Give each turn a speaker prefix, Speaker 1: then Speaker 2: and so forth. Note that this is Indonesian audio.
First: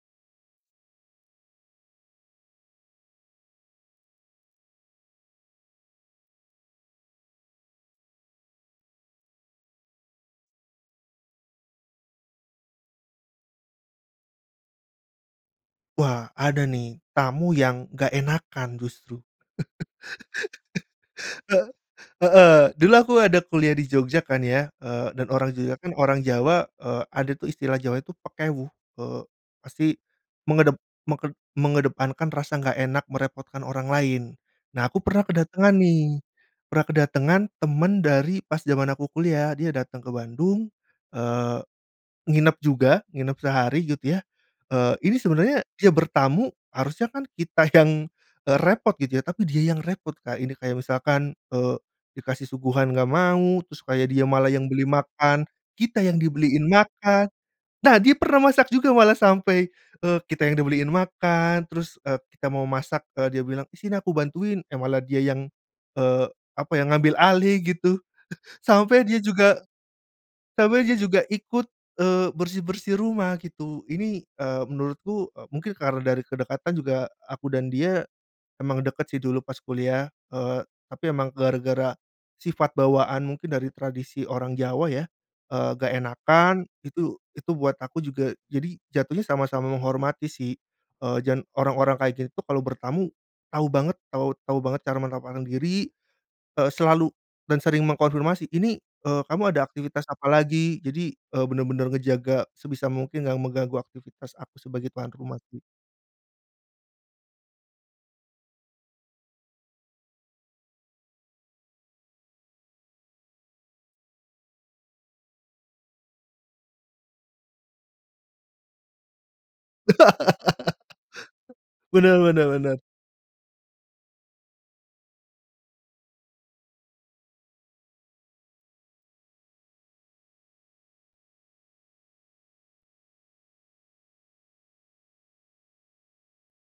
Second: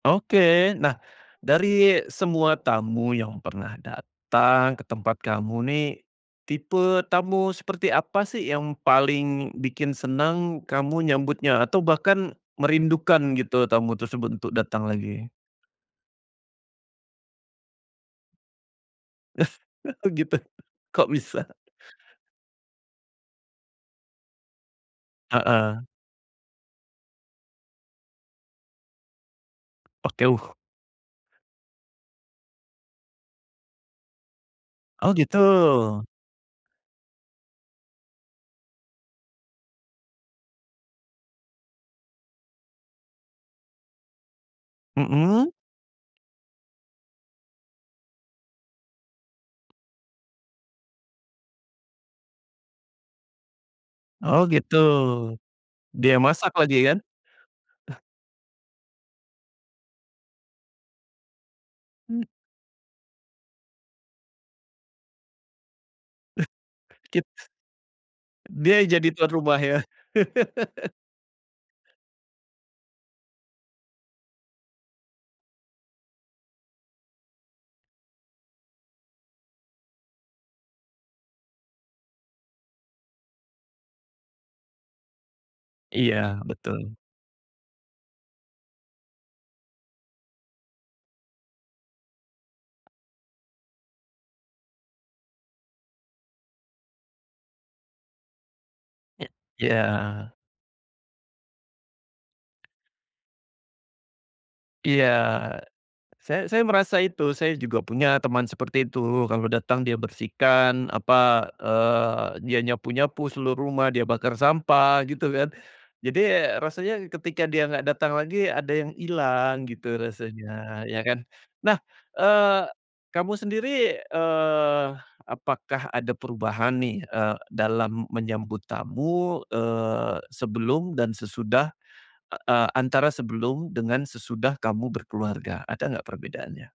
Speaker 1: Oke nah dari semua tamu yang pernah datang ke tempat kamu nih, tipe tamu seperti apa sih yang paling bikin senang kamu nyambutnya, atau bahkan merindukan gitu tamu tersebut untuk datang lagi?
Speaker 2: Wah ada nih tamu yang nggak enakan justru.
Speaker 1: Oh, gitu? Kok bisa?
Speaker 2: Hee heeh. Dulu aku ada kuliah di Jogja kan ya, eee, dan orang Jogja
Speaker 1: Heeh.
Speaker 2: kan orang Jawa. Eee, ada tuh istilah Jawa itu pekewuh. Eee, pasti
Speaker 1: Oke, wuh.
Speaker 2: mengedep meket mengedepankan rasa nggak enak merepotkan orang lain. Nah, aku
Speaker 1: Oh
Speaker 2: pernah
Speaker 1: gitu.
Speaker 2: kedatangan nih, pernah kedatangan teman dari pas jaman aku kuliah. Dia datang ke Bandung, eee, nginep juga, nginep sehari gitu ya. Eee, ini
Speaker 1: Mhm.
Speaker 2: sebenarnya dia bertamu, harusnya kan kita yang, eee, repot gitu ya. Tapi dia yang repot, Kak. Ini kayak misalkan, eee, dikasih suguhan nggak mau. Terus kayak dia
Speaker 1: Oh
Speaker 2: malah yang
Speaker 1: gitu.
Speaker 2: beli makan, kita
Speaker 1: Dia
Speaker 2: yang
Speaker 1: masak
Speaker 2: dibeliin
Speaker 1: lagi kan?
Speaker 2: makan. Nah,
Speaker 1: Ah.
Speaker 2: dia pernah masak juga. Malah sampai, eee, kita yang dibeliin makan. Terus, eee,
Speaker 1: Mmm.
Speaker 2: kita mau masak, eee, dia bilang, “Ih, sini aku bantuin.” Eh malah dia yang, eee,
Speaker 1: Eh,
Speaker 2: apa ya, ngambil
Speaker 1: kit
Speaker 2: alih gitu.
Speaker 1: Dia
Speaker 2: Sampai
Speaker 1: jadi
Speaker 2: dia
Speaker 1: tuan rumah
Speaker 2: juga
Speaker 1: ya.
Speaker 2: sampai dia juga ikut, eee, bersih-bersih rumah gitu. Ini, eee, menurutku, eee, mungkin karena dari kedekatan juga aku dan dia. Emang deket sih dulu pas kuliah. Eee, tapi emang gara-gara sifat bawaan mungkin dari tradisi orang Jawa ya. Eee, nggak
Speaker 1: Iya
Speaker 2: enakan
Speaker 1: betul.
Speaker 2: itu, itu buat aku juga jadi jatuhnya sama-sama menghormati sih. Eee, dan orang-orang kayak gitu tuh kalau bertamu tahu banget, tahu tahu banget cara menempatkan diri. Eee, selalu dan sering mengkonfirmasi, “Ini, eee,
Speaker 1: E
Speaker 2: kamu ada aktivitas apa
Speaker 1: ya.
Speaker 2: lagi?” Jadi, eee, bener-bener ngejaga sebisa mungkin nggak mengganggu aktivitas aku sebagai
Speaker 1: Iya,
Speaker 2: tuan rumah sih.
Speaker 1: say saya merasa itu. Saya juga punya teman seperti itu. Kalau datang, dia bersihkan apa, eee, dia nyapu nyapu seluruh rumah, dia bakar sampah gitu kan. Jadi rasanya ketika dia nggak datang lagi, ada yang hilang gitu rasanya ya kan. Nah,
Speaker 2: Bener bener
Speaker 1: eee,
Speaker 2: bener.
Speaker 1: kamu sendiri, eee, apakah ada perubahan nih, eee, dalam menyambut tamu? Eee, sebelum dan sesudah, eee, antara sebelum dengan sesudah kamu berkeluarga, ada nggak perbedaannya?